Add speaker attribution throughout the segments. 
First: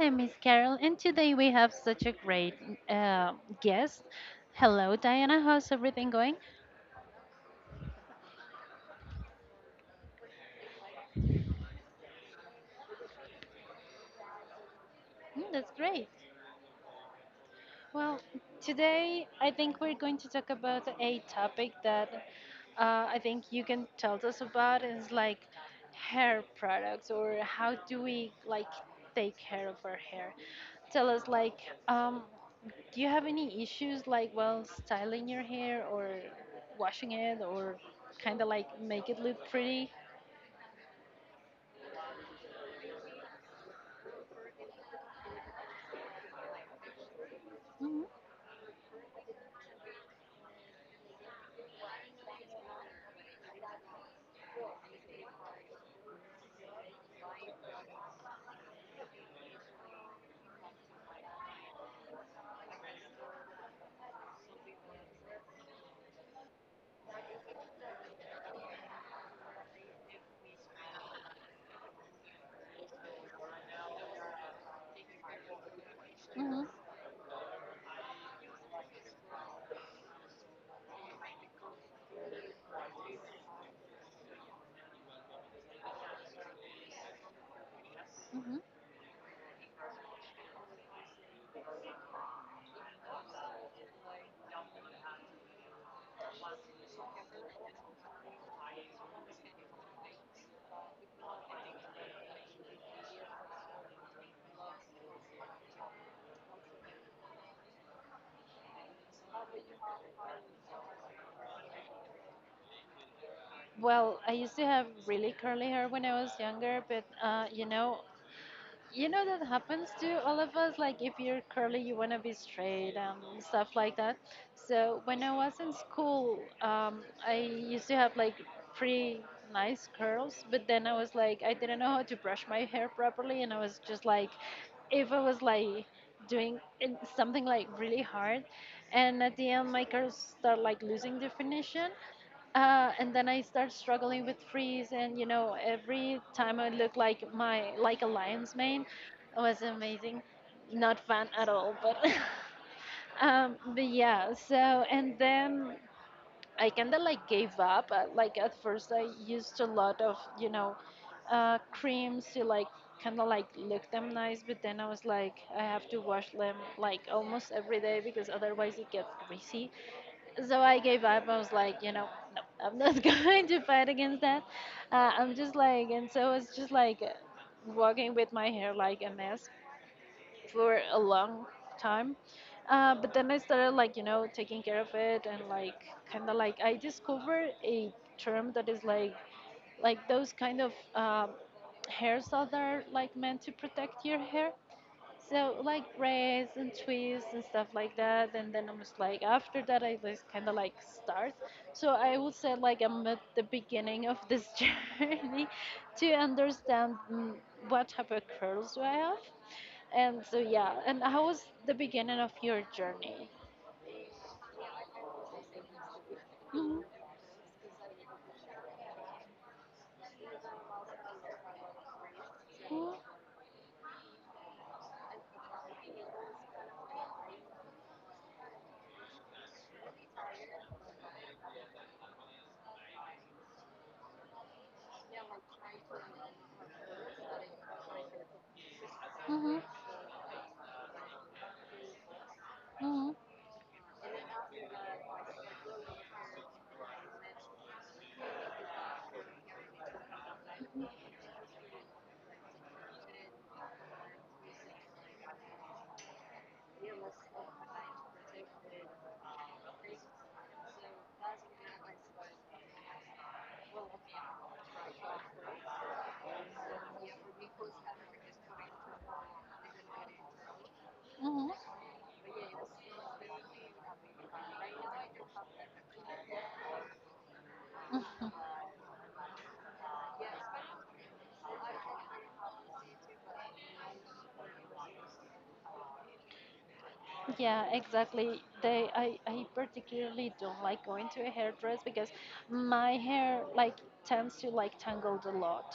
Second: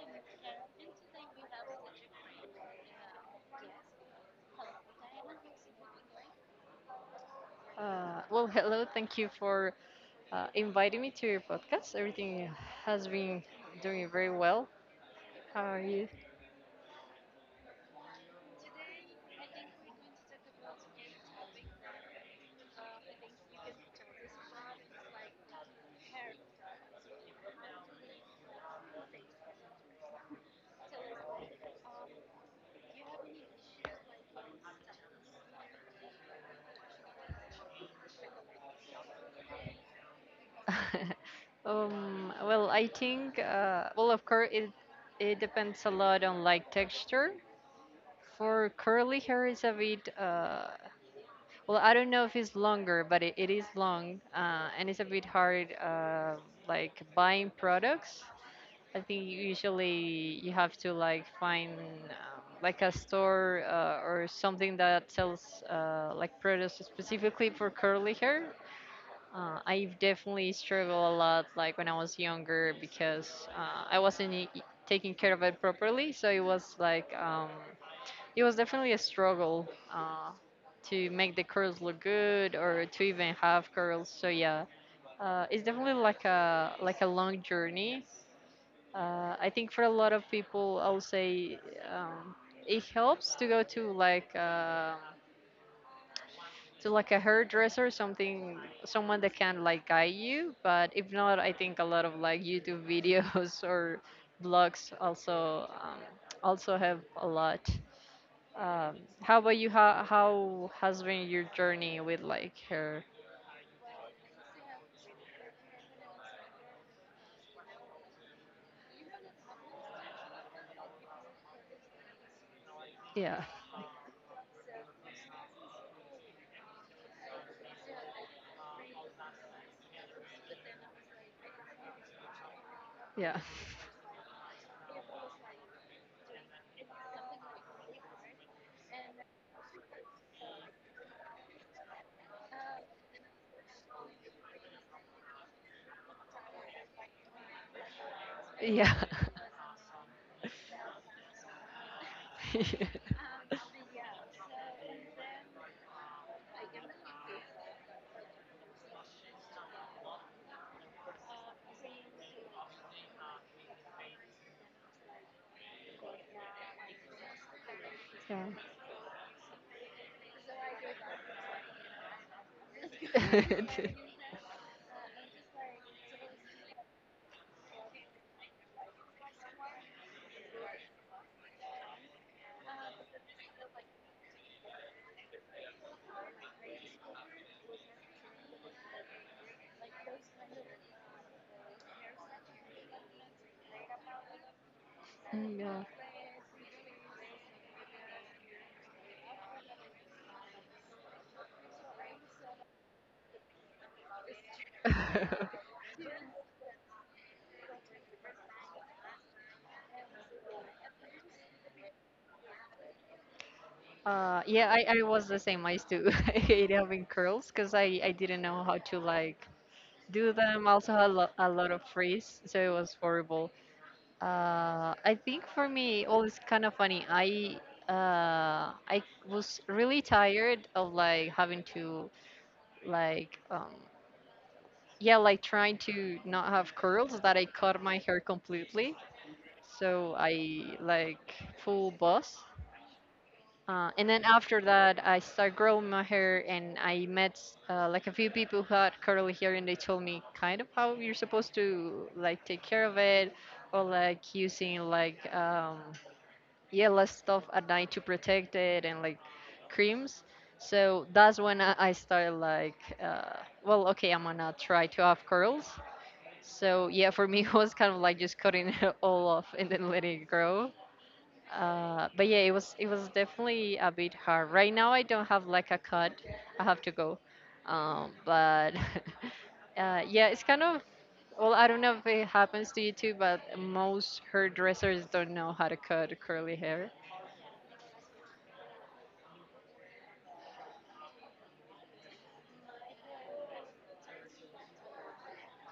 Speaker 1: name is Carol, and today we have such a great uh, guest. Hello, Diana. How's everything going?
Speaker 2: Well, hello. Thank you for inviting me to your podcast. Everything has been doing very well.
Speaker 1: Mm,
Speaker 2: How
Speaker 1: that's
Speaker 2: are
Speaker 1: great.
Speaker 2: you?
Speaker 1: Well, today I think we're going to talk about a topic that I think you can tell us about is like hair products or how do we like take care of our hair. Tell us like um, do you have any issues like while styling your hair or washing it or kind of like make it look pretty?
Speaker 2: Well, I think, well, of course, it depends a lot on like texture.
Speaker 1: Hmm.
Speaker 2: For curly hair, is a bit, well, I don't know if it's longer, but it is long and it's a bit hard like buying products. I think usually you have to like find like a store or something that sells like products specifically for curly hair. I definitely struggled a lot like when I was younger because I wasn't taking care of it properly. So it
Speaker 1: Hmm.
Speaker 2: was like it was definitely a struggle uh, to make the curls look good or to even have curls. So yeah, it's definitely like a long journey.
Speaker 1: Hmm.
Speaker 2: I think for a lot of people, I'll say, um, it helps to go to to like a hairdresser, something someone that can like guide you. But if not, I think a lot of like YouTube videos or blogs also help a lot. How about you? How has been your journey with like hair?
Speaker 1: Well, I used to have really curly hair when I was younger, but you know, that happens to all of us like if you're curly you want to be straight
Speaker 2: Yeah,
Speaker 1: stuff like that. So when I was in school, I used to have like pretty nice curls, but then I was like, I didn't know how to brush my hair
Speaker 2: yeah,
Speaker 1: properly, and I was just like, if I was like doing something like really hard, and at the end my curls start like losing definition. And then I start struggling with freeze, and every time I look like my like a lion's mane,
Speaker 2: yeah,
Speaker 1: it was amazing. Not fun at all, but
Speaker 2: yeah.
Speaker 1: but yeah. So and then I kind of like gave up. Like at first, I used a lot of creams to like kind of like look them nice, but then I was like, I have to wash them like almost every day because otherwise it gets greasy, so I gave up. I was like, no, I'm not going to
Speaker 2: Yeah.
Speaker 1: fight against that. I'm just like, and so it's just like walking with my hair like a mess for a long time. But then I started like, taking care of it, and like kind of like I discovered a term that is like those kind of hairs that are like meant to protect your hair. So like
Speaker 2: Mm,
Speaker 1: rest and twists and stuff like that, and then I'm just like after that I just kind of like start. So I would say like I'm at the beginning of this
Speaker 2: yeah.
Speaker 1: journey to understand what type of curls do I have, and so yeah. And how was the beginning of your journey?
Speaker 2: Yeah, I was the same. I used to hate
Speaker 1: Mm-hmm.
Speaker 2: having curls because I didn't know how to like do them. I also had a lot of frizz, so it
Speaker 1: Mm-hmm.
Speaker 2: was horrible. I think for me, oh, it's kind of funny. I was really tired of like having to like yeah, like trying to not have curls that I cut my hair completely.
Speaker 1: Mm-hmm.
Speaker 2: So I like full buzz. And then after that, I started growing my hair, and I met like a few people who had curly hair, and they told me kind of how you're supposed to like take care of it, or like using like yellow stuff at night to protect it, and like creams. So that's when I started like, well, okay, I'm gonna try to have curls. So yeah, for me, it was kind of like just cutting it all off and then letting it grow.
Speaker 1: Mm-hmm.
Speaker 2: But yeah, it was definitely a bit hard. Right now, I don't have like a cut. I have to go. But yeah, it's kind of, well, I don't know if it happens to you too, but most hairdressers don't know how to cut curly hair.
Speaker 1: Yeah, exactly. I particularly don't like going to a hairdress because my hair like tends to like tangled a lot.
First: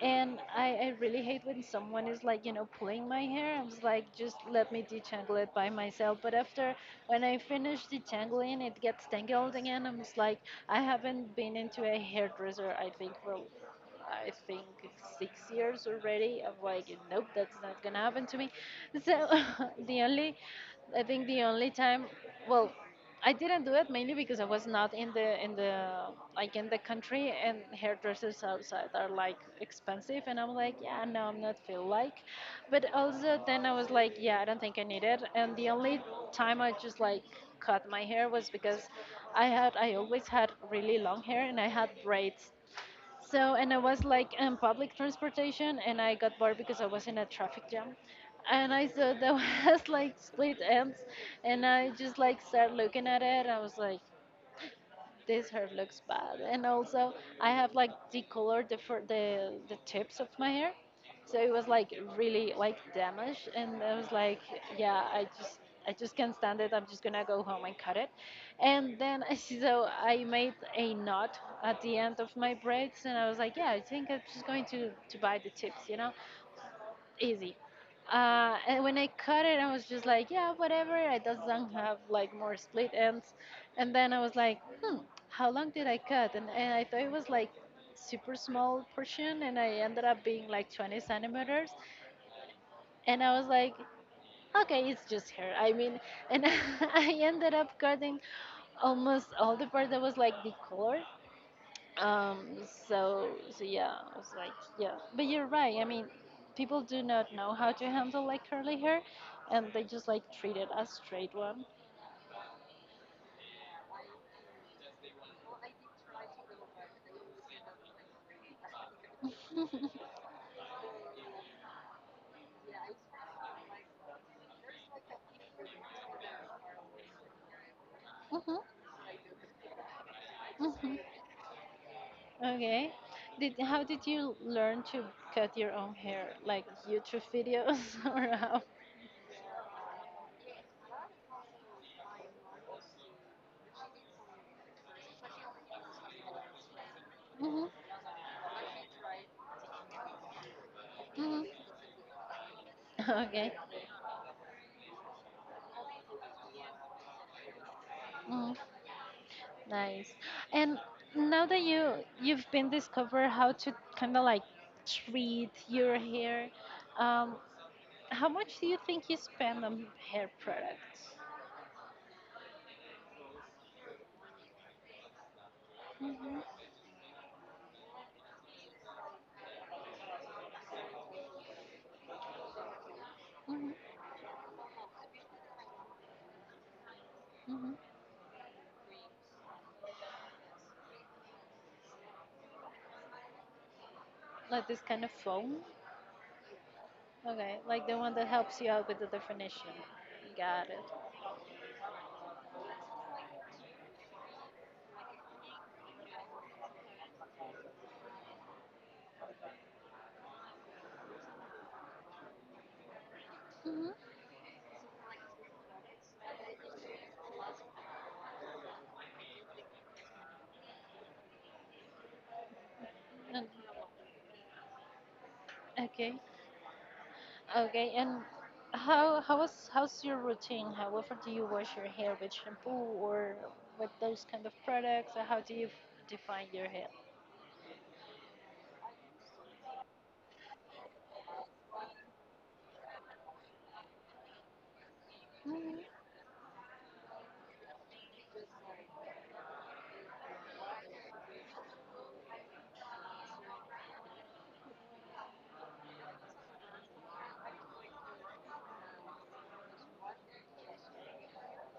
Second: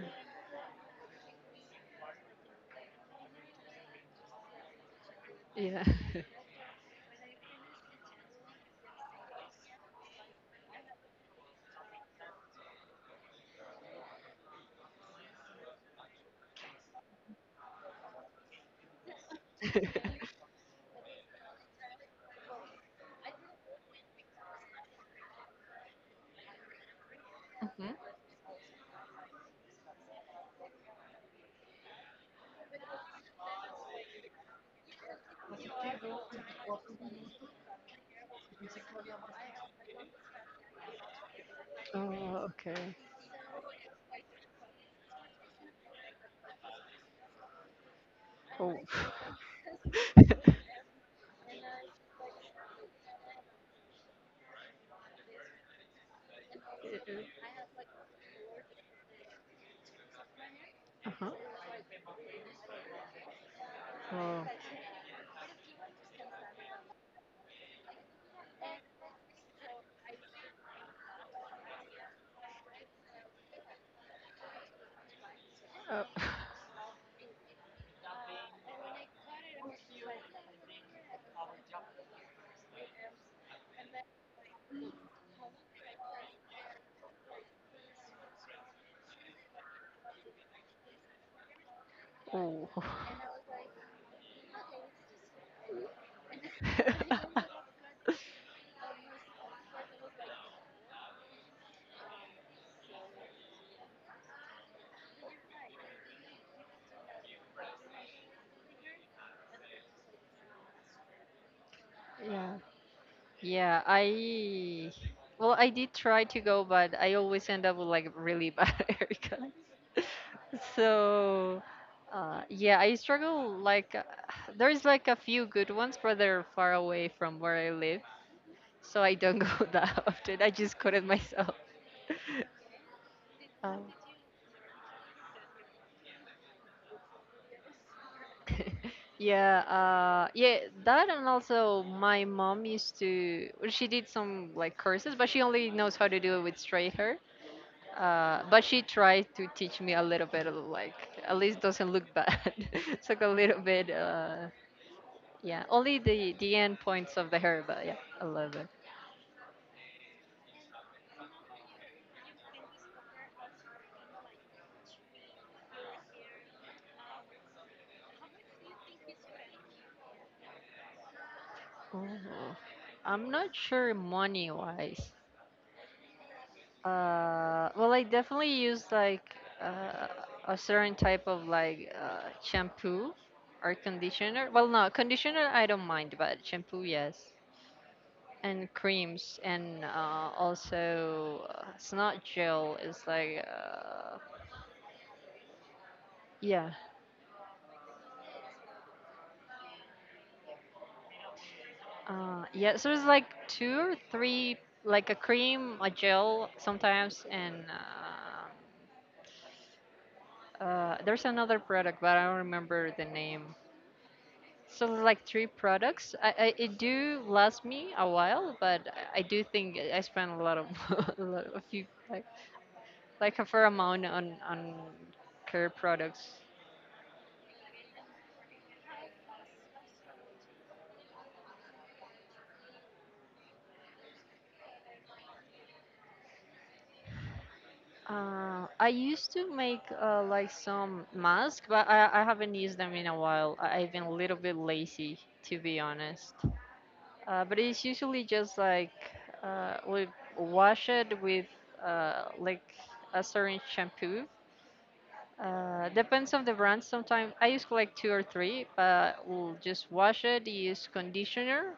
Speaker 1: And I really hate when someone is like, you know, pulling my hair. I'm just like, just let me detangle it by
Speaker 2: Yeah.
Speaker 1: myself. But after, when I finish detangling, it gets tangled again. I'm just like, I haven't been into a hairdresser, I think, for I think 6 years already of like, nope, that's not gonna happen to me. So the only, I think the only time, well, I didn't do it mainly because I was not in the country, and
Speaker 2: Hmm.
Speaker 1: hairdressers outside are like expensive, and I'm like, yeah, no, I'm not feel like, but also then I was like, yeah, I don't think I need it. And the only time I just like cut my hair was because I always had really long hair, and I had
Speaker 2: Oh,
Speaker 1: braids.
Speaker 2: okay.
Speaker 1: So, and I was like in public transportation, and I got bored because I was in a traffic jam. And
Speaker 2: Oh.
Speaker 1: I saw there was like split ends, and I just like started looking at it. I was like, this hair looks bad. And also, I have like decolored the the tips of my hair,
Speaker 2: Uh-huh.
Speaker 1: so it was like really like damaged. And I was like,
Speaker 2: Oh.
Speaker 1: yeah, I just can't stand it. I'm just gonna go home and cut it. And then I see, so I made a knot at the end of my braids, and I was like, yeah, I think I'm just going to buy the tips, you
Speaker 2: Oh.
Speaker 1: know, easy. And when I cut it, I was just like, yeah, whatever. It doesn't have like more split ends. And then I was like, hmm, how long did I cut? And I thought it was like super small portion, and I ended up being like 20 centimeters.
Speaker 2: Oh.
Speaker 1: And I was like, okay, it's just hair. I mean, and I ended up cutting almost all the part that was like the color, um, so, so yeah, I was like, yeah. But you're right. I mean, people do not know how to handle like curly hair, and they just like treat it as straight one.
Speaker 2: Yeah. Yeah, I well, I did try to go, but I always end up with like really bad haircuts. So, yeah, I struggle like there's like a few good ones, but they're far away from where I live,
Speaker 1: Hmm.
Speaker 2: so I don't go that often. I just cut
Speaker 1: Hmm.
Speaker 2: it myself.
Speaker 1: Okay. Did
Speaker 2: Um,
Speaker 1: How did you learn to cut your own hair? Like YouTube videos or how?
Speaker 2: yeah, yeah, that and also my mom used to, well, she did some like courses, but she only knows how to do it with straight hair.
Speaker 1: Hmm.
Speaker 2: But she tried to teach me a little bit, of, like at
Speaker 1: Hmm.
Speaker 2: least doesn't look bad. It's like a
Speaker 1: Okay.
Speaker 2: little bit, yeah. Only the end points of the hair, but yeah, I
Speaker 1: Mm,
Speaker 2: love it.
Speaker 1: nice. And now that you've been discovered how to kind of like treat your hair, um, how much do you think you spend on hair products?
Speaker 2: Ooh. I'm not sure money wise.
Speaker 1: Mm-hmm.
Speaker 2: Well, I definitely use like uh, a certain type of like shampoo
Speaker 1: Hmm.
Speaker 2: or conditioner. Well, no, conditioner I don't mind, but shampoo yes.
Speaker 1: Hmm.
Speaker 2: And creams and also it's not gel, it's like
Speaker 1: Like this kind of foam?
Speaker 2: yeah
Speaker 1: Okay, like the one that helps you out with the definition. Got it.
Speaker 2: yeah, so it's like two or three, like a cream, a gel sometimes, and there's another product, but I don't remember the name.
Speaker 1: Mm-hmm.
Speaker 2: So it's like three products. I it do last me a while, but I do think I spent a lot of a few like a fair amount on care
Speaker 1: Okay,
Speaker 2: products.
Speaker 1: okay. And how's your routine? How often do you wash your hair with shampoo or with those kind of products? Or how do you define your hair?
Speaker 2: I used to make like some masks, but I haven't used them in a while. I've been a little bit lazy, to be
Speaker 1: Mm-hmm.
Speaker 2: honest. But it's usually just like we wash it with like a certain shampoo. Depends on the brand. Sometimes I use like two or three, but we'll just wash it, use conditioner,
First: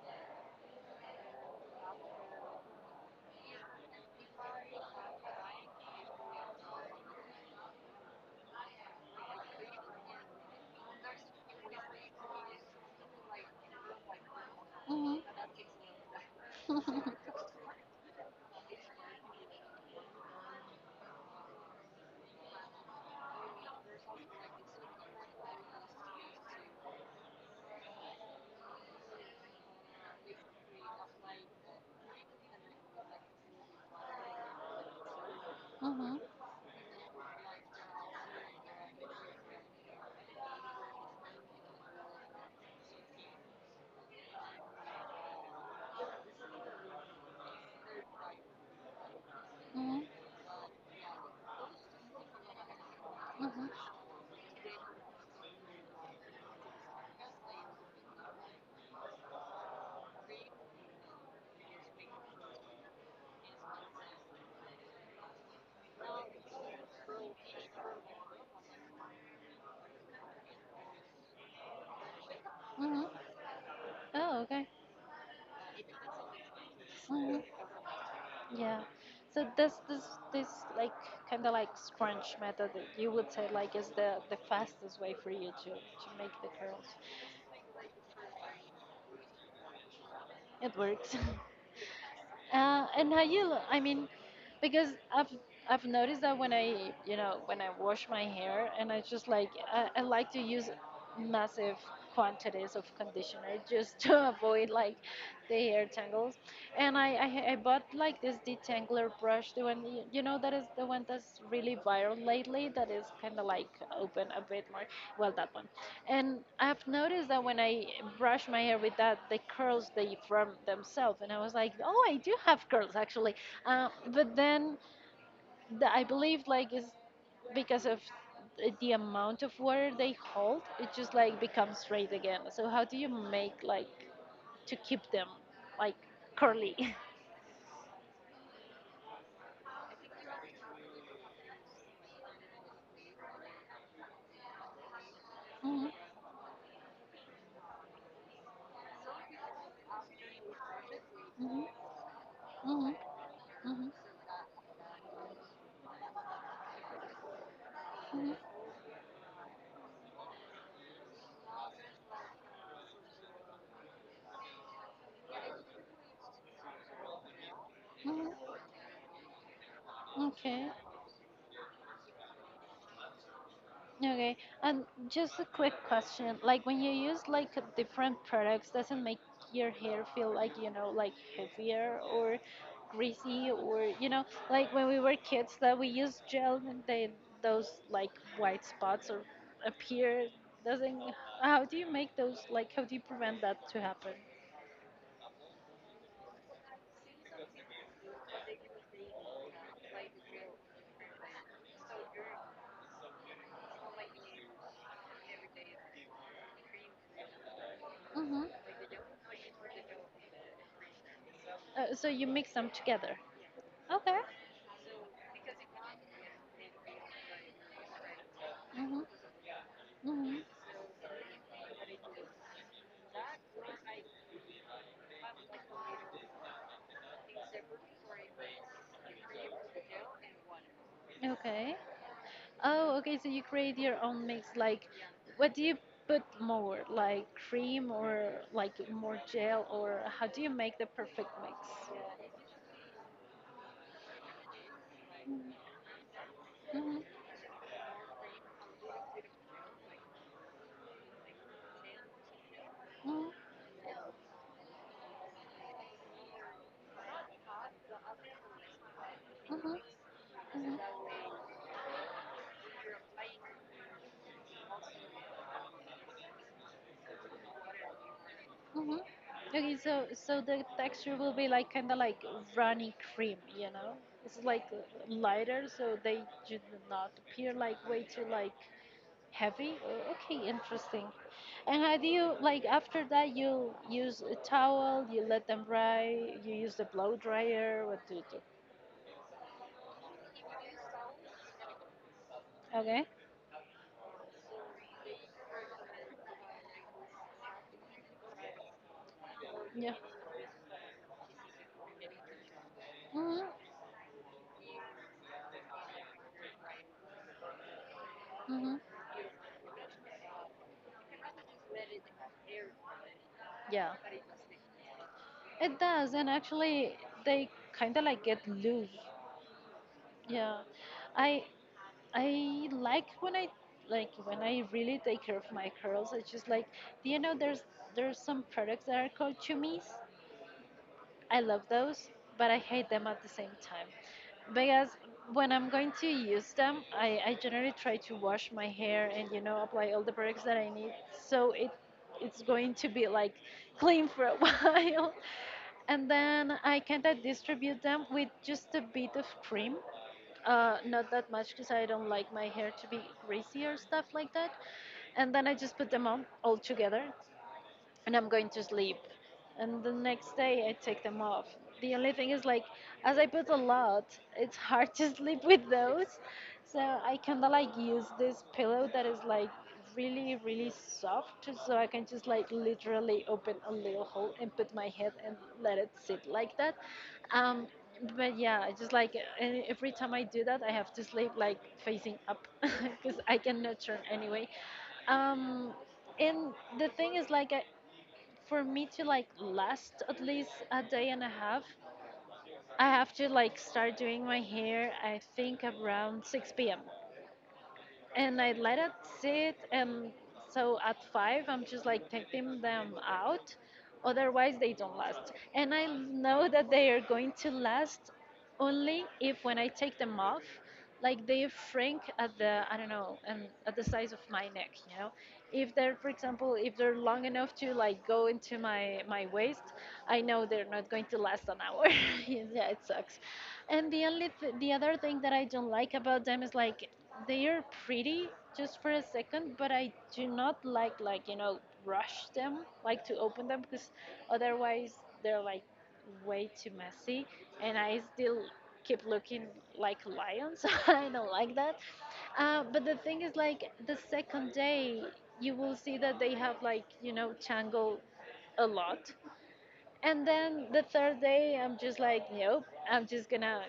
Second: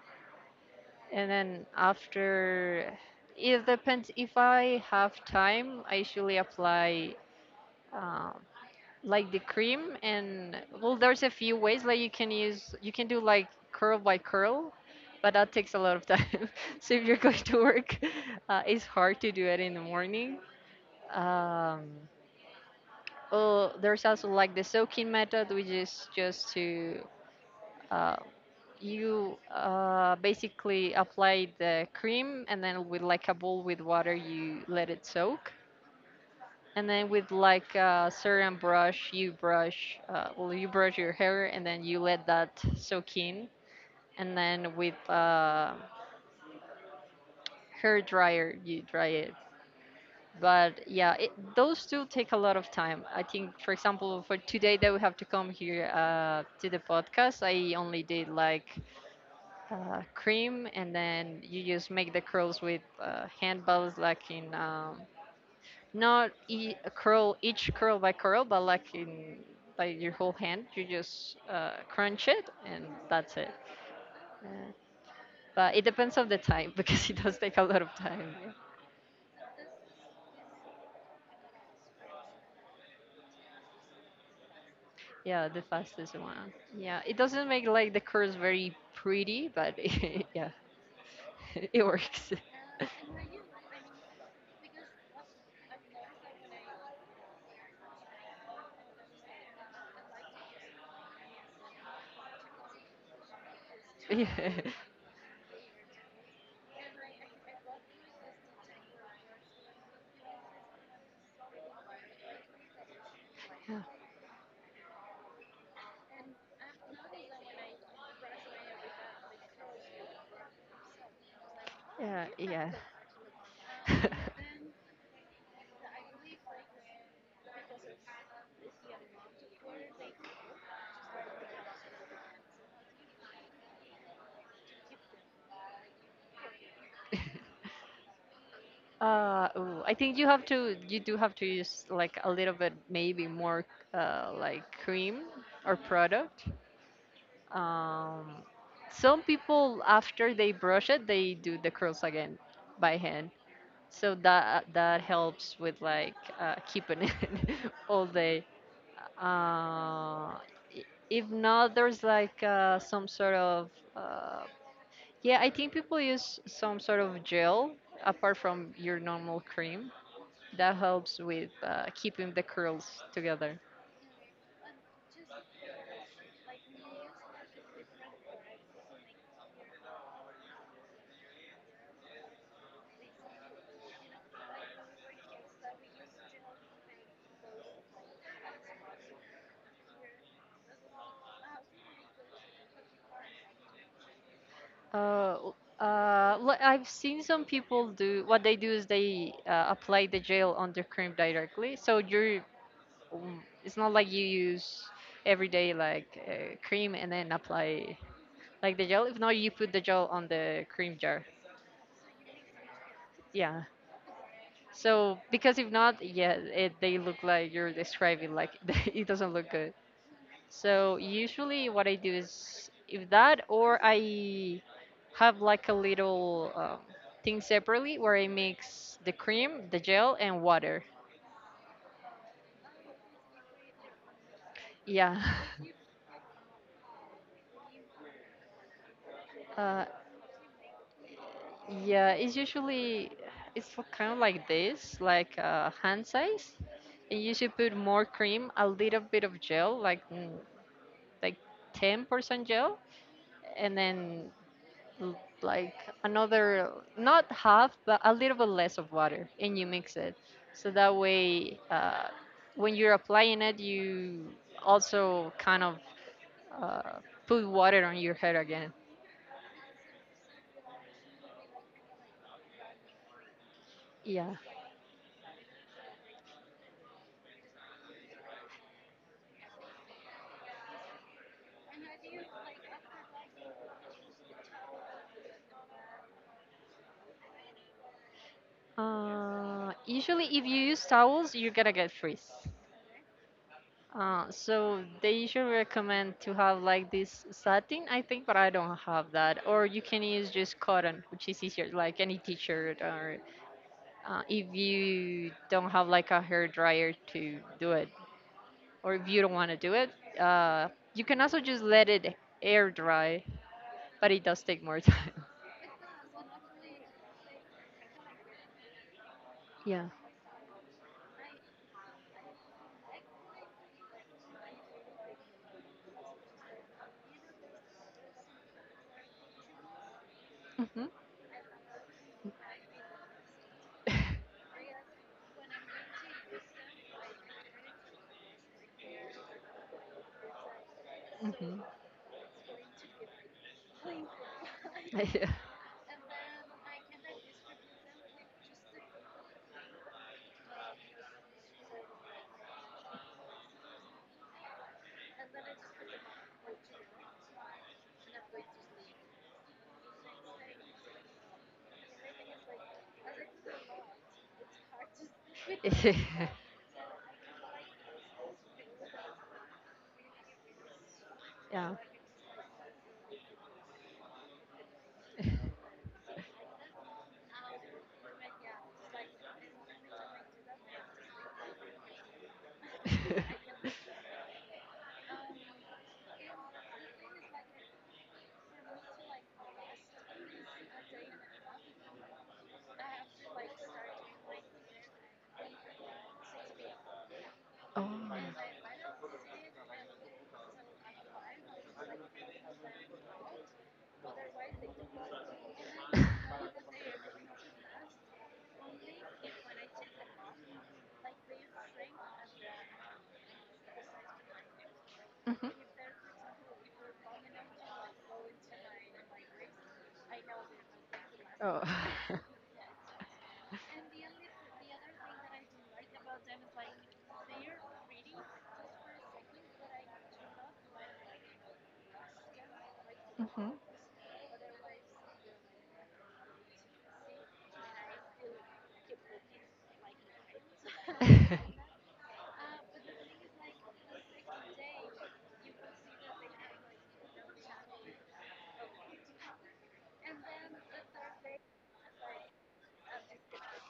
Speaker 2: and then after, it depends. If I have time, I usually apply. Um, like the cream. And well, there's a few ways, like you can do like curl by curl, but that
Speaker 1: Mm-hmm.
Speaker 2: takes a lot of time. So if you're going to work, it's hard to do it in the morning. um, oh, there's also like the soaking method, which is just to, uh, you basically apply the cream. And then with like a bowl with water, you let it soak.
Speaker 1: Mm-hmm.
Speaker 2: And then with like a certain brush, you brush, well, you brush your hair, and then you let that soak in. And then with hair dryer, you dry it.
Speaker 1: Mm-hmm.
Speaker 2: But yeah, those two take a lot of time. I think for
Speaker 1: Mm-hmm.
Speaker 2: example for today that we have to come here, to the podcast, I only did like, cream. And then you just make the curls with, hand balls, like in, not curl each curl by curl, but like in by your whole hand, you just crunch it, and
Speaker 1: Mm-hmm.
Speaker 2: that's it.
Speaker 1: Oh, okay.
Speaker 2: Uh, but it depends on the time, because it does take a
Speaker 1: Mm-hmm.
Speaker 2: lot of time.
Speaker 1: Yeah. So this like kind of like scrunch method that you would say like is the fastest way for
Speaker 2: Yeah, yeah,
Speaker 1: you
Speaker 2: the
Speaker 1: to
Speaker 2: fastest
Speaker 1: make the
Speaker 2: one.
Speaker 1: curls.
Speaker 2: Yeah, it doesn't make like the curls very pretty, but yeah,
Speaker 1: It works.
Speaker 2: it works.
Speaker 1: And how you? I mean, because I've noticed that when I, when I wash my hair, and I just like, I like to use massive quantities of conditioner just to
Speaker 2: Yeah,
Speaker 1: avoid like the hair tangles. And I bought like this detangler brush, the one that is the one that's really viral lately. That is kind of like
Speaker 2: yeah,
Speaker 1: open a bit more. Well, that one. And I've noticed that when I brush my hair with that, the curls they form themselves. And I was like, oh, I do have
Speaker 2: yeah.
Speaker 1: curls actually. But then I believe like it's because of the amount of water they hold, it just like becomes straight again. So how do you make like to keep them like curly?
Speaker 2: Yeah. Ooh, I think you do have to use like a little bit, maybe more, like cream or
Speaker 1: Mhm.
Speaker 2: product. Um, some people after they brush it, they do the curls again
Speaker 1: Mhm. Mhm.
Speaker 2: by hand.
Speaker 1: Mhm.
Speaker 2: So that helps with like, keeping it all
Speaker 1: Mhm.
Speaker 2: day. Uh, if not, there's like, some sort of, uh, yeah. I think people use some sort of gel apart
Speaker 1: Mhm.
Speaker 2: from your normal cream
Speaker 1: Okay.
Speaker 2: that helps with, keeping the curls together.
Speaker 1: Okay, and just a quick question. Like when you use like different products, does not make your hair feel like, like heavier or greasy, or, like when we were kids that we used gel, and they those like white spots or appear, doesn't, how do you make those, like how do you prevent that to happen?
Speaker 2: Uh, I've seen some people. Do what they do is they apply the gel on their cream directly. So you're, it's not like you use every day like, cream and then apply
Speaker 1: Mm-hmm.
Speaker 2: like the gel. If not, you put the gel on the cream jar.
Speaker 1: So you mix them together.
Speaker 2: Yeah.
Speaker 1: Okay.
Speaker 2: So because if not, yeah, they look like you're describing, like, it doesn't
Speaker 1: Mm-hmm.
Speaker 2: look good.
Speaker 1: Mm-hmm.
Speaker 2: So usually what I do is, if that, or I have like a little, thing separately where I mix the cream, the gel, and water.
Speaker 1: Okay. Oh, okay. So you create your own mix. Like,
Speaker 2: Yeah.
Speaker 1: what do you put more? Like cream or like more gel,
Speaker 2: uh,
Speaker 1: or how do you make the perfect mix?
Speaker 2: yeah. It's kind of like this, like hand size,
Speaker 1: Mhm.
Speaker 2: and you should put more cream, a little bit of gel, like, like 10% gel,
Speaker 1: Mhm.
Speaker 2: and then l- like another, not half but a little bit less of water, and you
Speaker 1: Mhm. Mhm.
Speaker 2: mix it, so that way, when you're applying it, you also kind of, uh, put water on your hair again.
Speaker 1: Mhm. Okay, so the texture will be like kind of like runny cream, you know?
Speaker 2: Yeah.
Speaker 1: It's like lighter, so they do not appear like way too like heavy? Okay, interesting. And how do you like after that? You use a towel, you let them dry, you use the blow dryer. What do you do?
Speaker 2: Usually if you use towels you're gonna get frizz,
Speaker 1: Okay.
Speaker 2: so they usually recommend to have like this satin, I think, but I don't have that. Or you
Speaker 1: Yeah.
Speaker 2: can use just cotton, which is easier, like any t-shirt. Or
Speaker 1: Mhm.
Speaker 2: if you don't have like a hair dryer to do it,
Speaker 1: Mhm.
Speaker 2: or if you don't want to do it, uh, you can also just let it air dry,
Speaker 1: Yeah.
Speaker 2: but it does take more time.
Speaker 1: It does, and actually, they kind of like get loose.
Speaker 2: Yeah.
Speaker 1: Yeah. I I like when I, like when I really take care of my curls. It's just like, do you know there's some products that are called chumis.
Speaker 2: Hmm. Hmm.
Speaker 1: I love those, but I hate them at the same time. Because when I'm going to use them, I generally try to wash my hair, and apply all the products that I need, so it's going to be like clean for a while. And then I kind of distribute them with just a bit of cream, not that much, because I don't like my hair to be greasy or stuff like that. And then I just put them on all together, and I'm going to sleep. And the next day I take them off. The only thing is like, as I put a lot, it's hard to sleep with those. So I kinda like use this pillow that is like really, really soft,
Speaker 2: Yeah.
Speaker 1: so I can just like literally open a little hole and put my head and let it sit like that. Um but yeah, I just like, and every time I do that, I have to sleep like facing up because
Speaker 2: Yeah.
Speaker 1: I cannot turn anyway. Um, and the thing is, like, for me to like last at least a day and a half, I have to like start doing my hair, I think around 6 p.m
Speaker 2: Oh.
Speaker 1: and I let it sit. And so at five, I'm just like taking them out. Otherwise, they don't last. And I know that they are going to last only if when I take them off, like they shrink at the, I don't know, at the size of my neck.
Speaker 2: Mhm.
Speaker 1: If they're, for example, if they're long enough to like go into my waist, I know they're not going to last an
Speaker 2: Oh.
Speaker 1: hour. Yeah, it sucks. And the only the other thing that I don't like about them is like they are pretty just for a second, but I do not like rush them, like to open
Speaker 2: Mhm.
Speaker 1: them because otherwise they're like way too messy, and I still keep looking like lions. I don't
Speaker 2: Mhm.
Speaker 1: like that. But the thing is, like the second day, you will see that they have like tangled a lot, and then the third day, I'm just like, nope, I'm just gonna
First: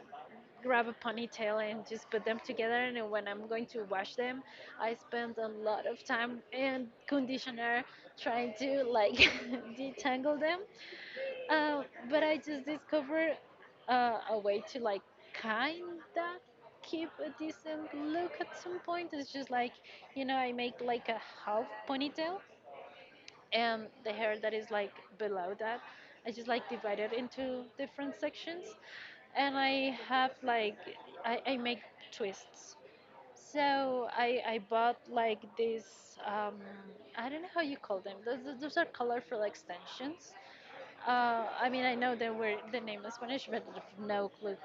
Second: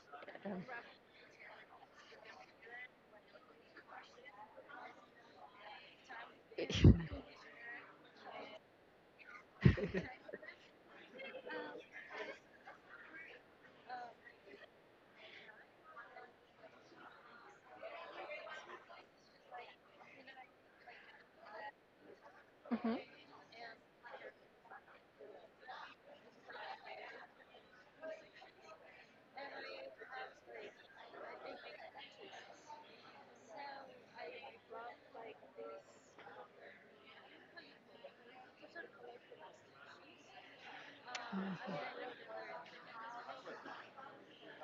Speaker 1: grab a ponytail and just put them together. And when I'm going to wash them, I spend a lot of time and conditioner trying to like detangle them. Uh, but I just discovered a way to like kinda keep a decent look at some point. It's just like, I make like a half ponytail, and the hair that is like below that, I just like divide it into different sections, and I have like I make twists. So I bought like these um, I don't know how you call them, those are colorful extensions. I mean, I know they were the name in Spanish, but I have no clue.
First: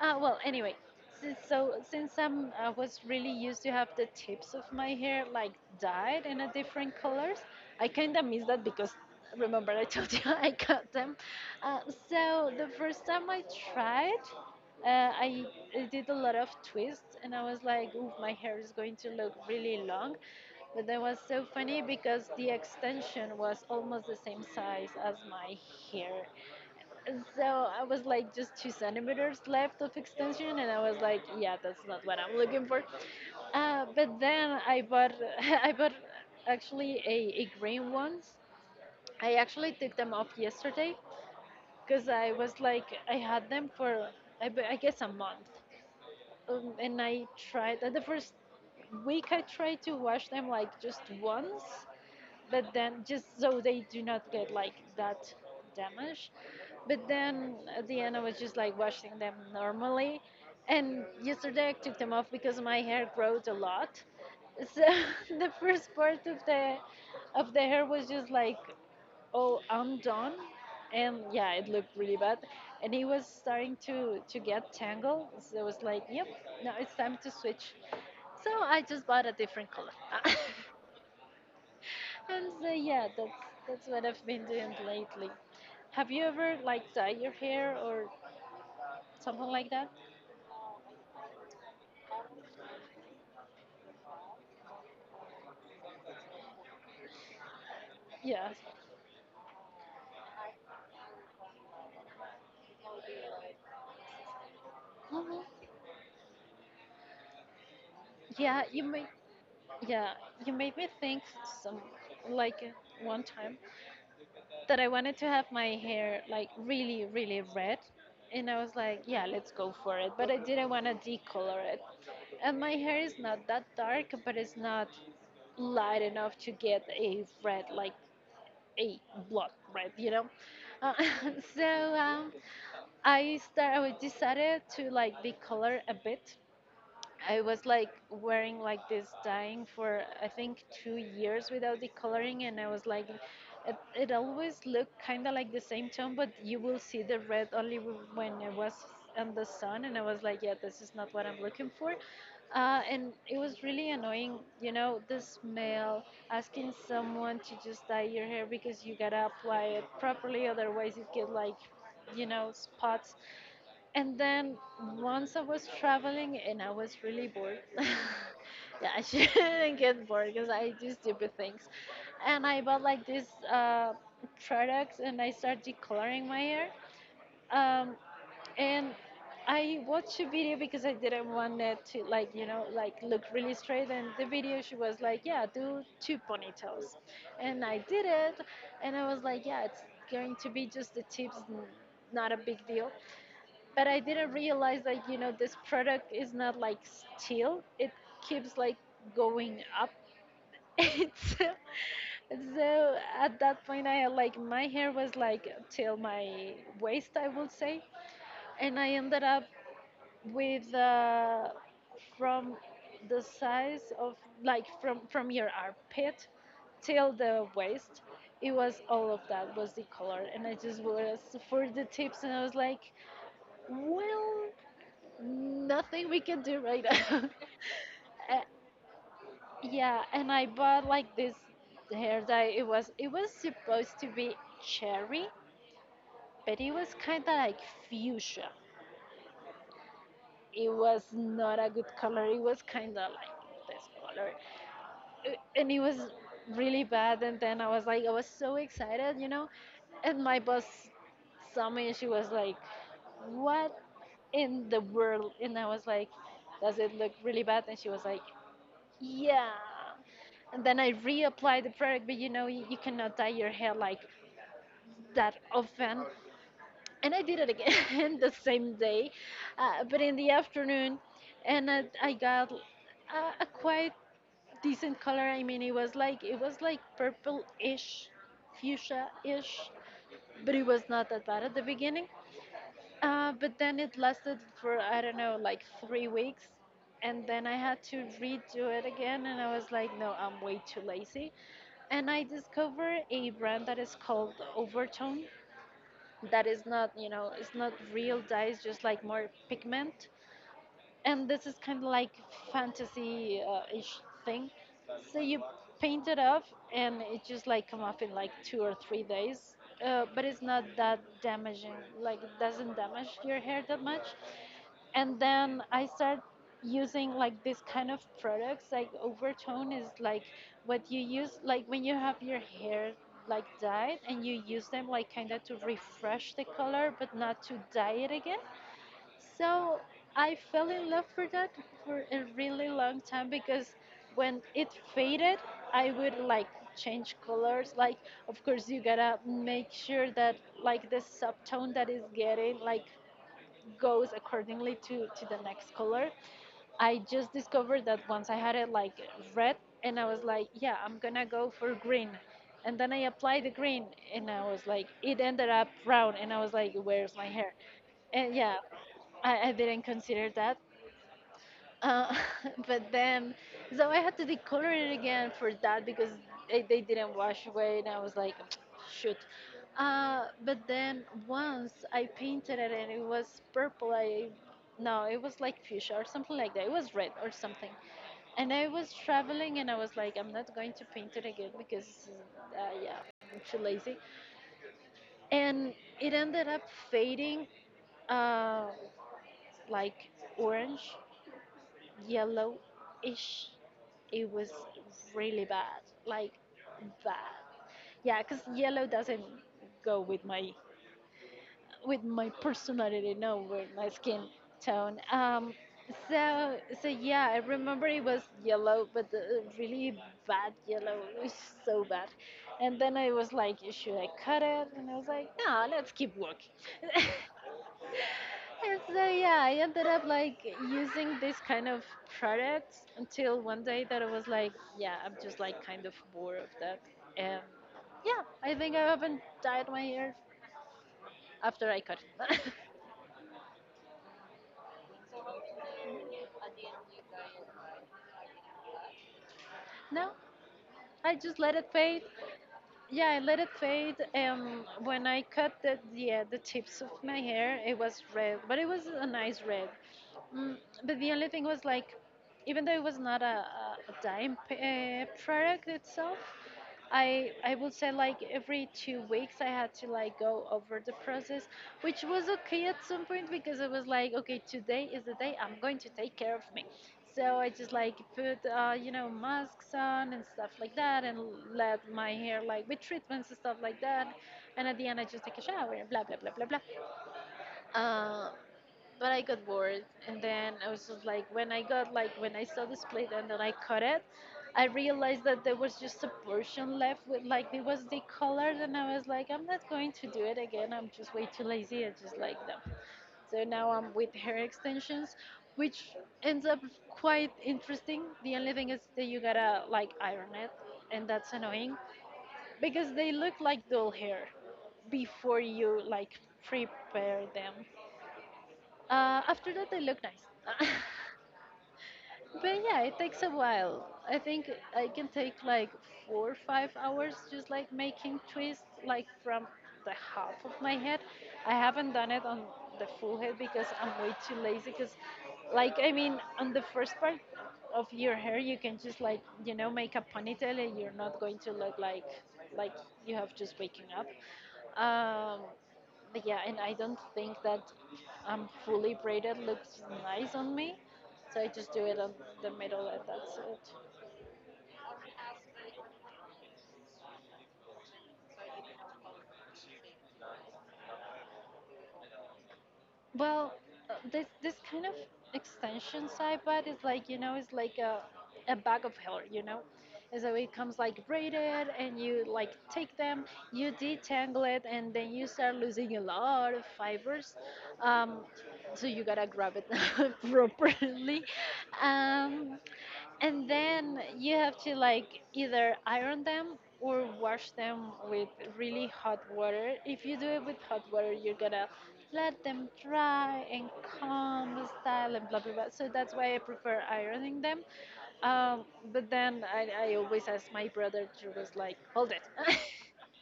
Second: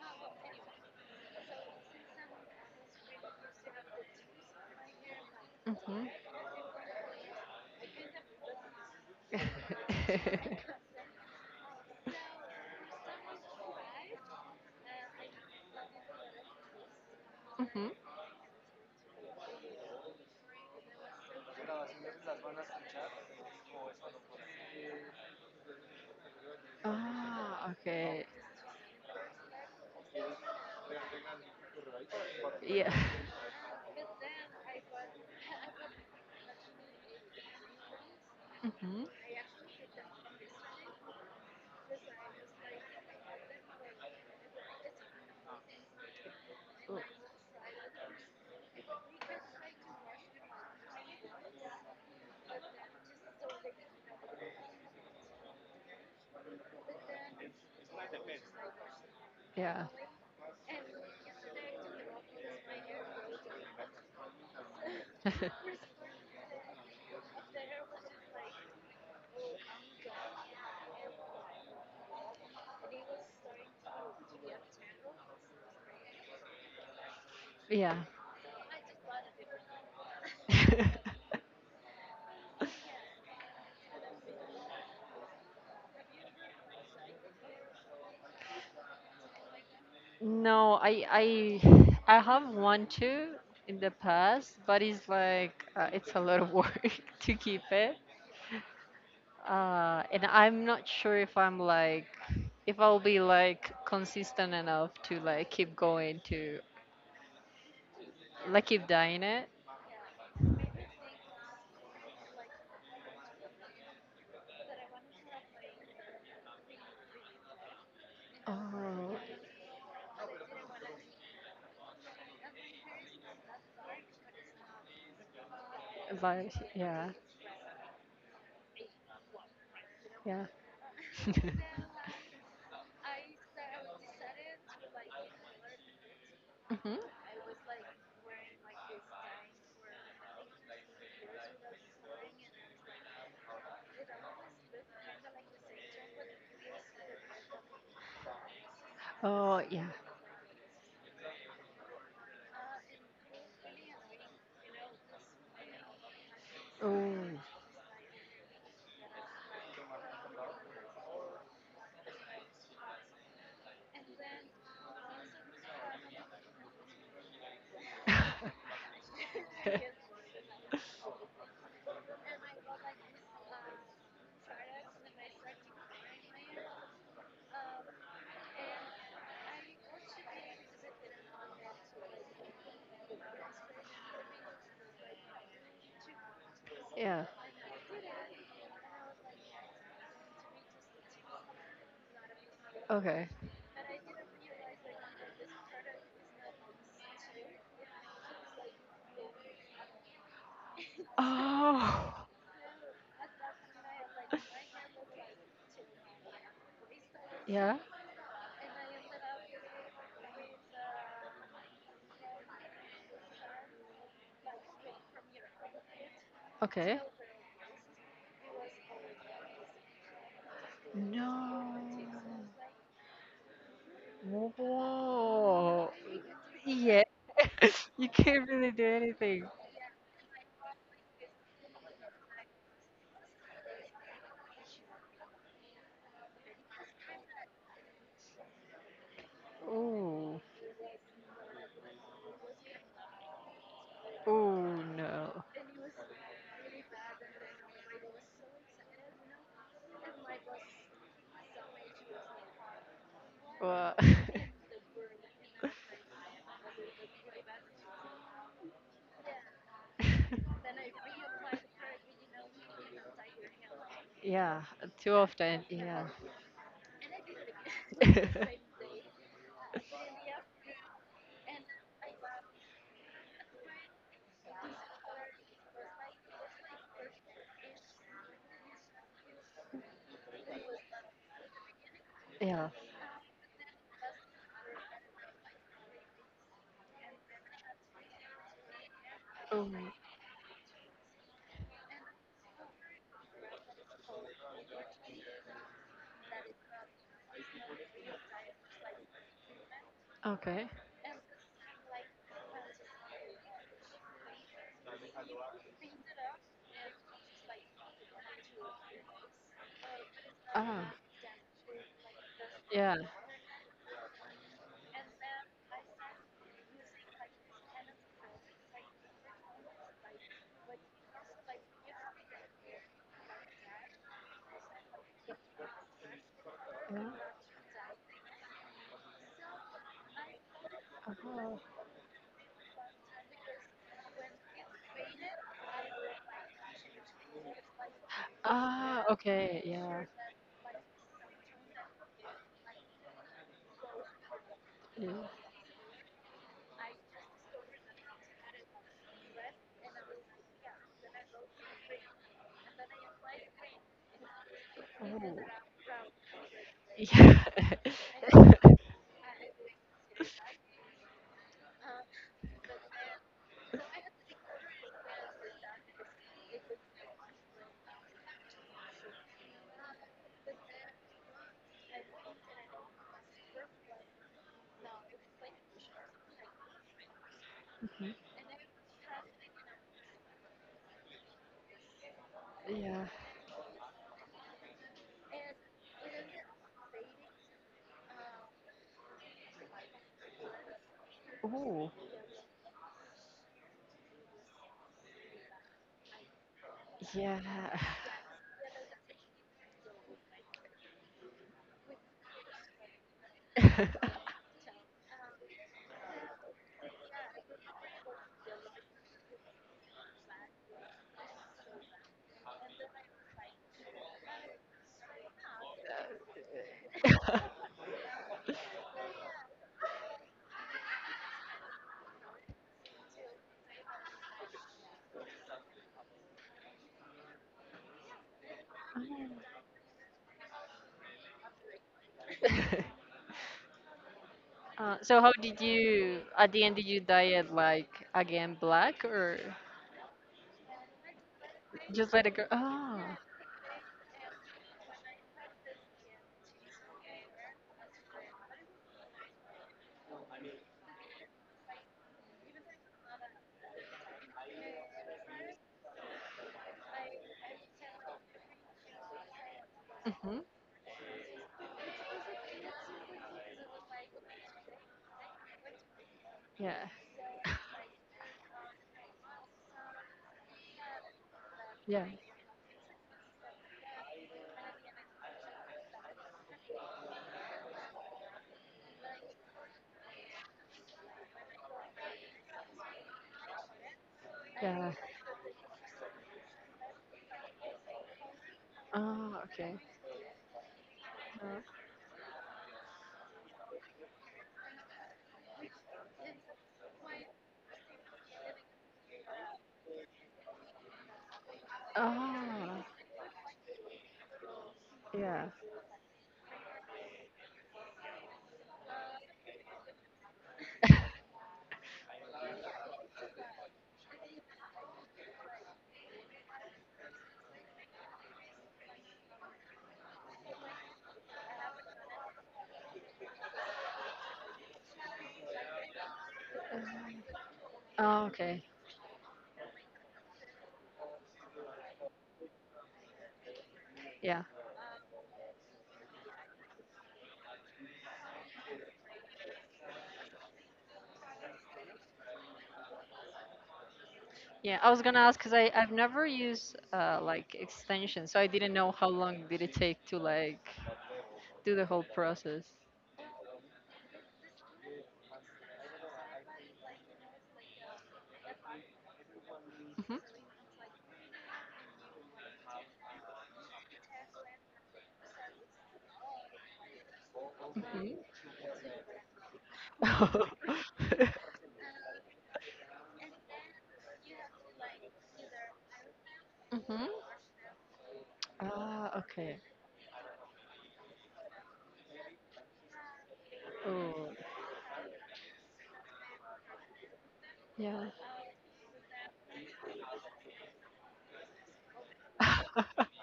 Speaker 1: Well, anyway, so since I was really used to have the tips of my hair like
Speaker 2: Mhm.
Speaker 1: dyed in a different colors, I kind of miss that because remember I told you I cut them. Uh, so the first time I tried, uh, I, I did a lot of twists, and I was
Speaker 2: Mhm.
Speaker 1: like, ooh, my hair is going to look really long. But that was so funny because the extension was almost the same size as my hair, so
Speaker 2: Ah,
Speaker 1: I was
Speaker 2: okay.
Speaker 1: like just 2 centimeters left of extension, and I was like, yeah, that's not what I'm looking for.
Speaker 2: Yeah.
Speaker 1: But then I bought, I bought actually a green ones.
Speaker 2: Mhm.
Speaker 1: I
Speaker 2: Mm.
Speaker 1: actually took them off yesterday because I was like, I had them for I guess a month. And I tried at the first week, I tried to wash them like just once, but then just so they do not get like that damaged. But then at the end I was just like washing them
Speaker 2: Yeah.
Speaker 1: normally, and yesterday I took them off because my hair growed a lot. So the first part of the hair was just like, oh, I'm done. And yeah, it looked really bad, and it was starting to get tangled, so it was like, yep, now it's time to switch.
Speaker 2: Yeah.
Speaker 1: So I just bought a different color and so yeah, that's what I've been doing lately. Have you ever like dye your hair or something like that?
Speaker 2: No, I have one too in the past, but it's like, it's a lot of work to keep it.
Speaker 1: Yeah.
Speaker 2: And I'm not sure if I'm like, if I'll be like consistent enough to
Speaker 1: Mhm.
Speaker 2: like keep going to,
Speaker 1: yeah
Speaker 2: like
Speaker 1: you
Speaker 2: keep
Speaker 1: made
Speaker 2: dying it.
Speaker 1: yeah, you made me think some like one time that I wanted to have my hair like really, really red. And I was like,
Speaker 2: Oh,
Speaker 1: yeah, let's go for it. But I didn't want to decolor it. And my hair is not that dark, but it's not light enough to
Speaker 2: like
Speaker 1: get
Speaker 2: yeah,
Speaker 1: a red, like a blood red, you know?
Speaker 2: yeah.
Speaker 1: Uh, so I decided to like decolor a bit.
Speaker 2: Hmm.
Speaker 1: I was like wearing like this dyeing for I think 2 years without decoloring, and I was like, it always looked kind of like the same tone, but you will see the red only when it was in the
Speaker 2: Oh
Speaker 1: sun,
Speaker 2: yeah.
Speaker 1: and I was like, yeah, this is not what I'm looking for. And it was really annoying, the smell, asking
Speaker 2: Oh.
Speaker 1: someone to just dye your hair because you gotta apply it properly, otherwise, it get like, spots. And then once I was traveling and I was really bored. Yeah, I shouldn't get bored because I do stupid things. And I bought like these products, and I started decoloring my hair. Um, and I watched a video because I didn't want it to like like look really straight. And the video she was like, yeah, do two ponytails,
Speaker 2: Yeah.
Speaker 1: and I did it, and I was like, yeah, it's going to be just the tips, not a big deal,
Speaker 2: Okay.
Speaker 1: but I didn't realize that this product is not like still; it keeps like going up. it's
Speaker 2: Oh.
Speaker 1: So at that point, I had, like my hair was like till my waist, I would
Speaker 2: Yeah.
Speaker 1: say, and I ended up with from the size of like from your armpit
Speaker 2: Okay.
Speaker 1: till the waist. It was all of that was the color, and I just was
Speaker 2: No.
Speaker 1: for the tips, and I was like, well,
Speaker 2: Whoa.
Speaker 1: nothing we can do right
Speaker 2: Yeah.
Speaker 1: now.
Speaker 2: You
Speaker 1: Uh,
Speaker 2: can't really do anything.
Speaker 1: yeah, and I bought like this hair dye. It was supposed to be cherry, but it was kind of like fuchsia.
Speaker 2: Oh,
Speaker 1: It was not a good color. It was kind of like this color.
Speaker 2: oh no.
Speaker 1: And it was really bad. And then I was like, I was so excited. And my boss saw me, and she was like, "What
Speaker 2: Well,
Speaker 1: in the world?" And I was like, "Does it look really bad?" And she was like, yeah. And then I reapply the product, but you cannot dye your hair like
Speaker 2: yeah, too
Speaker 1: that
Speaker 2: often.
Speaker 1: often.
Speaker 2: Yeah.
Speaker 1: And I did it again the same day, but in the afternoon. And I got a quite decent color. I mean, it was like purple-ish, fuchsia-ish, but it was not that bad at the beginning.
Speaker 2: Yeah.
Speaker 1: But then it lasted for, I don't know, like 3 weeks. And then I had to redo it again. And I
Speaker 2: Oh,
Speaker 1: was like, no, I'm way too lazy. And I discovered a brand that is called Overtone. That is not, it's not real dye, it's just like more pigment,
Speaker 2: okay.
Speaker 1: and this is kind of like fantasy ish thing. So you paint it up, and it just like come off in like 2 or 3 days. But it's not
Speaker 2: Ah,
Speaker 1: that damaging. Like it doesn't
Speaker 2: yeah.
Speaker 1: damage your hair that much. And then I start using like this kind of products. Like overtone is like what you use like when you have your hair like dyed, and you use them like kind of to refresh the color,
Speaker 2: Yeah.
Speaker 1: but not to dye it again. So I fell in love for that
Speaker 2: Oh.
Speaker 1: for a really long time because when it faded, I would like change colors. Like, of course, you
Speaker 2: Ah,
Speaker 1: gotta
Speaker 2: okay.
Speaker 1: make
Speaker 2: Yeah.
Speaker 1: sure that like the subtone that is getting like goes accordingly to
Speaker 2: Yeah.
Speaker 1: to the next color. I just discovered that once I had it like red, and I was like, yeah, I'm gonna go for green. And then I applied the green, and I was like, it
Speaker 2: Oh,
Speaker 1: ended up brown, and I was like, where's my hair?
Speaker 2: yeah.
Speaker 1: And yeah, I didn't consider that. Uh, but then, so I had to decolor it again for that because they didn't wash away, and I was like, shoot. But then once I painted it and it was purple, I no, it was like fuchsia or something like that. It was red or something.
Speaker 2: Mhm.
Speaker 1: And I was traveling and I was like, I'm not going to paint it again because, yeah,
Speaker 2: Yeah.
Speaker 1: I'm too lazy. And it ended up fading uh, like orange
Speaker 2: Oh,
Speaker 1: yellowish. It was really bad, like bad.
Speaker 2: yeah.
Speaker 1: Yeah, because yellow doesn't go with my personality, no, with my skin tone. So yeah, I remember it was yellow, but the really bad yellow. It was so bad. And then I was like, should I cut it? And I was like, no, let's keep walking. And so yeah, I ended up like using this kind of products until one day that I was like, yeah, I'm just like kind of bored of that. And yeah, I think I haven't dyed my hair after I cut it.
Speaker 2: So how did you at the end, did you dye it like again black or
Speaker 1: No, I just let it fade.
Speaker 2: just let it go? Oh.
Speaker 1: Yeah, I let it fade. When I cut the tips of my hair, it was red, but it was a nice red. Mm, but the only thing was like, even though it was not a dye product itself, I would say like every 2 weeks I had to like
Speaker 2: Hmm.
Speaker 1: go over the process, which was okay at some point because it was like okay today is the day I'm going to take care of me,
Speaker 2: Yeah,
Speaker 1: so I just like put you know masks on and stuff like that and let
Speaker 2: yeah,
Speaker 1: my hair like with treatments and stuff like that, and at the end I just take a shower and blah blah blah blah blah. Uh, but I got bored, and then I was just like, when I got like when I saw this plate and then I cut it, I
Speaker 2: yeah.
Speaker 1: realized that there was just a portion left with like it was decolored, and I was like,
Speaker 2: Oh,
Speaker 1: I'm not
Speaker 2: okay.
Speaker 1: going to do it again. I'm just way too lazy. I just like them. So now I'm with hair extensions, which ends up quite interesting. The only thing is that you gotta like iron it, and that's annoying
Speaker 2: Oh,
Speaker 1: because they look like dull hair before
Speaker 2: yeah.
Speaker 1: you like prepare them. After that, they look nice. But yeah, it takes a while. I think I can take like 4 or 5 hours just like making twists, like from the half of my head. I haven't done it on the full head because I'm way too lazy. Because, like, I mean, on the first part of your
Speaker 2: Oh,
Speaker 1: hair, you
Speaker 2: okay.
Speaker 1: can just like, you know, make a ponytail and you're not going to look like you have just waking up.
Speaker 2: Yeah.
Speaker 1: Um, but yeah, and I don't think that I'm fully braided looks nice on me, so I just do it on the middle and that's it.
Speaker 2: Yeah, I was gonna ask because I've never used like extensions, so I didn't know how long did it take to like do the whole process.
Speaker 1: Well, this kind of extension side bud is like you know it's like a bag of hair, you know,
Speaker 2: Mhm.
Speaker 1: and so it comes like braided, and you like take them, you detangle it, and then you start losing a lot of fibers.
Speaker 2: Mhm.
Speaker 1: Um, so you gotta grab it properly. Um, and then you have to like either iron them or
Speaker 2: Mhm.
Speaker 1: wash them with really
Speaker 2: Ah,
Speaker 1: hot
Speaker 2: okay.
Speaker 1: water. If you do it with hot water, you're gonna let them dry and
Speaker 2: Oh,
Speaker 1: calm the style and blah blah blah. So that's why I prefer ironing them.
Speaker 2: yeah.
Speaker 1: Um, but then I always ask my brother to was like, hold it.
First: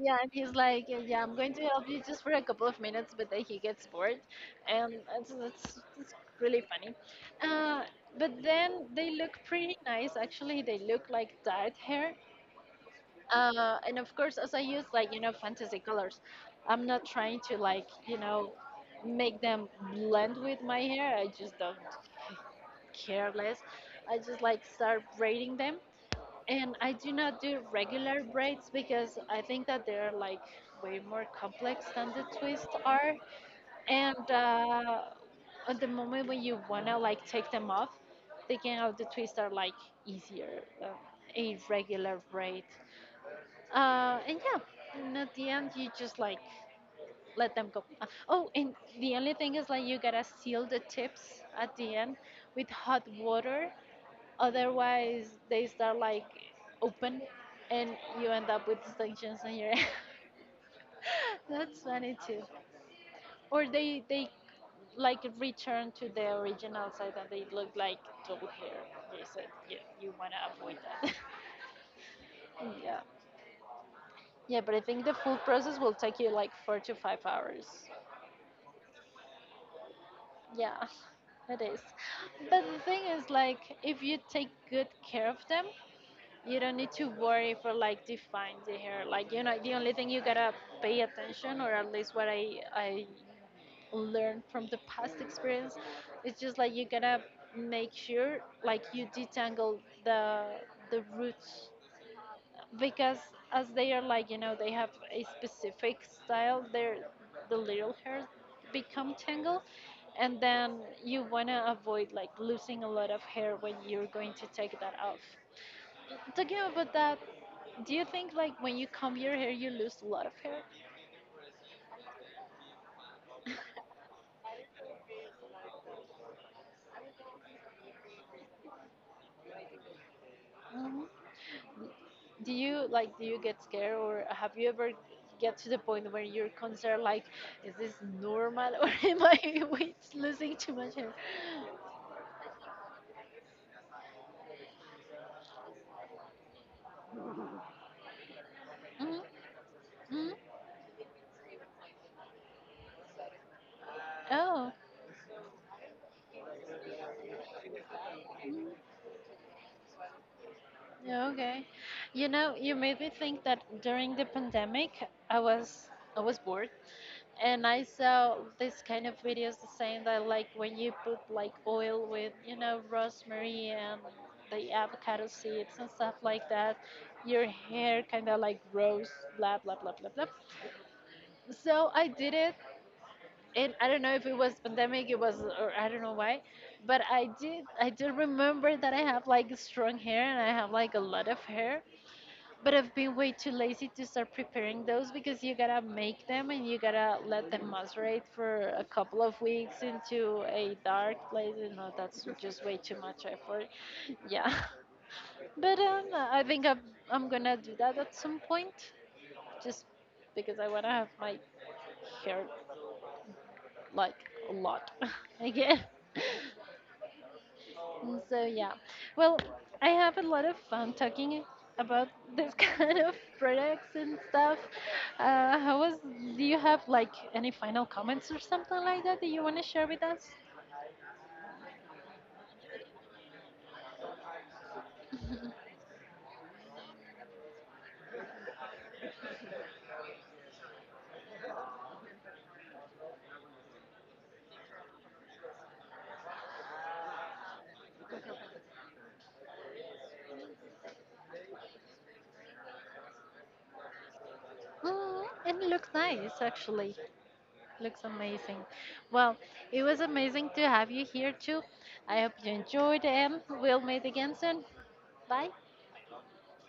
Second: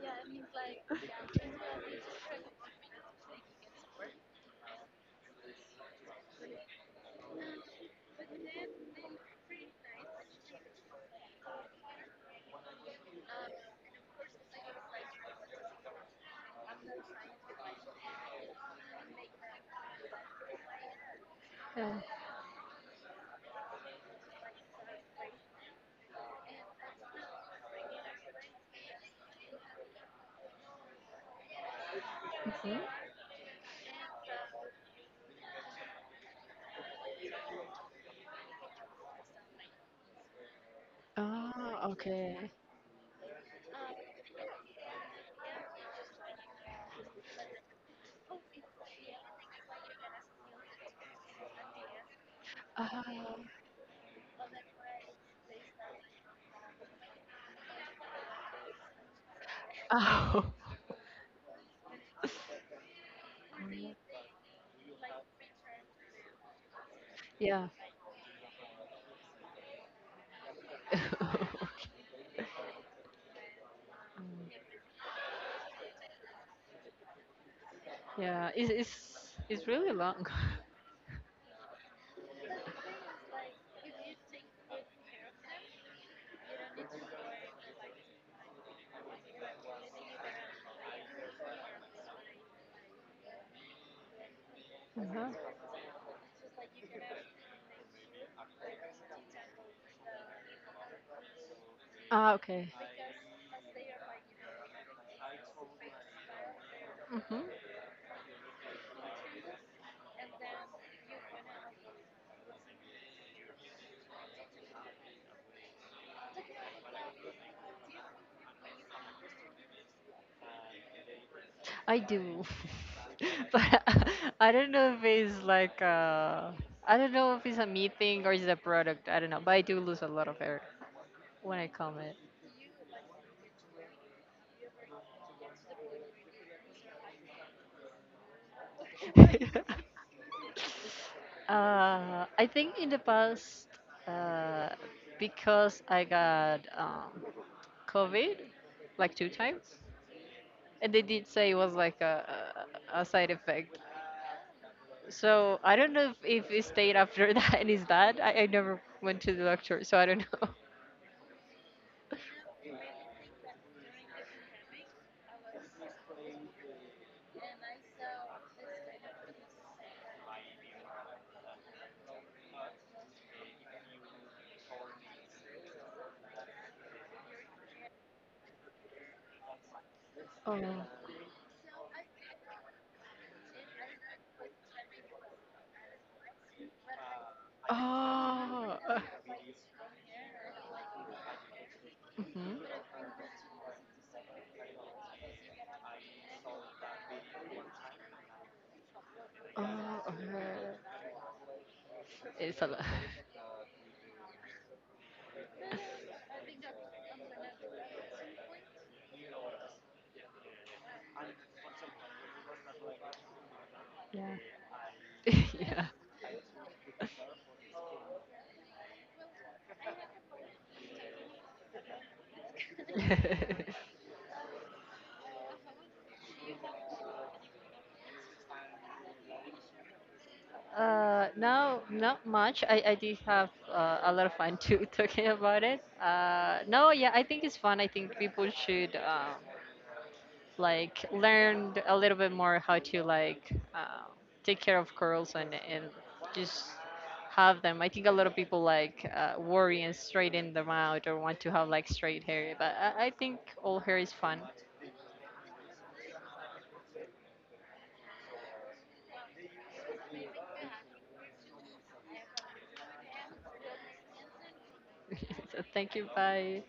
Speaker 1: Yeah, and he's like, yeah, yeah, I'm going to help you just for a couple of minutes, but then he gets bored, and that's really funny. Uh, but then they look pretty nice. Actually, they look like dyed hair, and of course, as I use like you know fantasy colors, I'm not trying to like you know make them blend with my hair. I just don't
Speaker 2: Uh,
Speaker 1: care less. I just like start braiding them, and I do not do regular braids because I think that they're like way more complex than the twists
Speaker 2: mhm.
Speaker 1: are. And at the moment when you wanna like take them off, taking out the twists are like easier than a
Speaker 2: Ah,
Speaker 1: regular
Speaker 2: okay.
Speaker 1: braid. And yeah, and at the end you just like let them go. Oh, and the only thing is like you gotta seal the tips at the end with hot
Speaker 2: Ah,
Speaker 1: water. Otherwise, they start like open, and you end up with distinctions in your head.
Speaker 2: oh,
Speaker 1: That's funny too. Or they like return to the original side and they
Speaker 2: yeah.
Speaker 1: look like double hair. They said, yeah, you wanna avoid that. Yeah, yeah, but I think the full process will take you like 4 to 5 hours.
Speaker 2: Yeah, it's really long.
Speaker 1: Yeah, it is. But the thing is, like, if you take good care of them, you don't need to worry for like define the hair like you know the only thing you gotta pay attention or at least what I learned from the past
Speaker 2: Uh-huh.
Speaker 1: experience it's just like you gotta make sure like you detangle the roots
Speaker 2: Ah, okay.
Speaker 1: because as they are like you know they have a specific style their
Speaker 2: Hmm.
Speaker 1: the little hairs become tangled and then you want to avoid like losing a lot of hair when you're going to take that off. Talking about that, do you think like when you comb your hair, you lose a lot of hair?
Speaker 2: I do. But I don't know if it's like uh I don't know if it's a me thing or it's a product. I don't know, but I do lose a lot of hair
Speaker 1: Mhm.
Speaker 2: when I come.
Speaker 1: Do you like do you get scared or have you ever get to the point where you're concerned like is this normal or am I wait, losing too much hair?
Speaker 2: I think in the past, uh, because I got COVID like
Speaker 1: Mhm,
Speaker 2: 2 times,
Speaker 1: mhm.
Speaker 2: and they did say it was like a side effect.
Speaker 1: Oh,
Speaker 2: So I don't know if it stayed after that and is that. I never went to the doctor, so I don't know.
Speaker 1: yeah, okay. You know, you made me think that during the pandemic, I was I was bored and I saw this kind of videos saying that like when you put like oil with you know rosemary and the avocado seeds and stuff like that, your hair kind of like grows blah blah blah blah blah.
Speaker 2: Oh.
Speaker 1: So I did it, and I don't know if it was pandemic, it was or I don't know why, but I do remember
Speaker 2: Oh.
Speaker 1: that I have like strong hair and I have like a lot of hair,
Speaker 2: Mm-hmm.
Speaker 1: but I've been way too lazy to start preparing those because you gotta make them and you gotta let them macerate for a couple of weeks
Speaker 2: Oh.
Speaker 1: into a
Speaker 2: Okay.
Speaker 1: dark place. You know, that's
Speaker 2: It's
Speaker 1: just
Speaker 2: a
Speaker 1: way
Speaker 2: lot.
Speaker 1: too much effort. Yeah. But I'm gonna do that at some point just because I wanna have my hair like
Speaker 2: Yeah.
Speaker 1: a lot again. Mm, so yeah, well, I have a lot of fun talking about this kind of
Speaker 2: Yeah.
Speaker 1: products and stuff. How was? Do you have like any final comments or something like that that you want to share with us?
Speaker 2: No, not much. I did have, a lot of fun too, talking about it. No, yeah, I think it's fun. I think people should, like learn a little bit more how to, like, take care of curls and just have them. I think a lot of people like, worry and straighten them out or want to have like straight hair, but I think all hair is fun.
Speaker 1: Mm, and it looks nice, actually. Looks amazing. Well, it was amazing to have you here too. I hope you enjoyed, and we'll meet again soon. Bye.
Speaker 2: So thank you. Bye.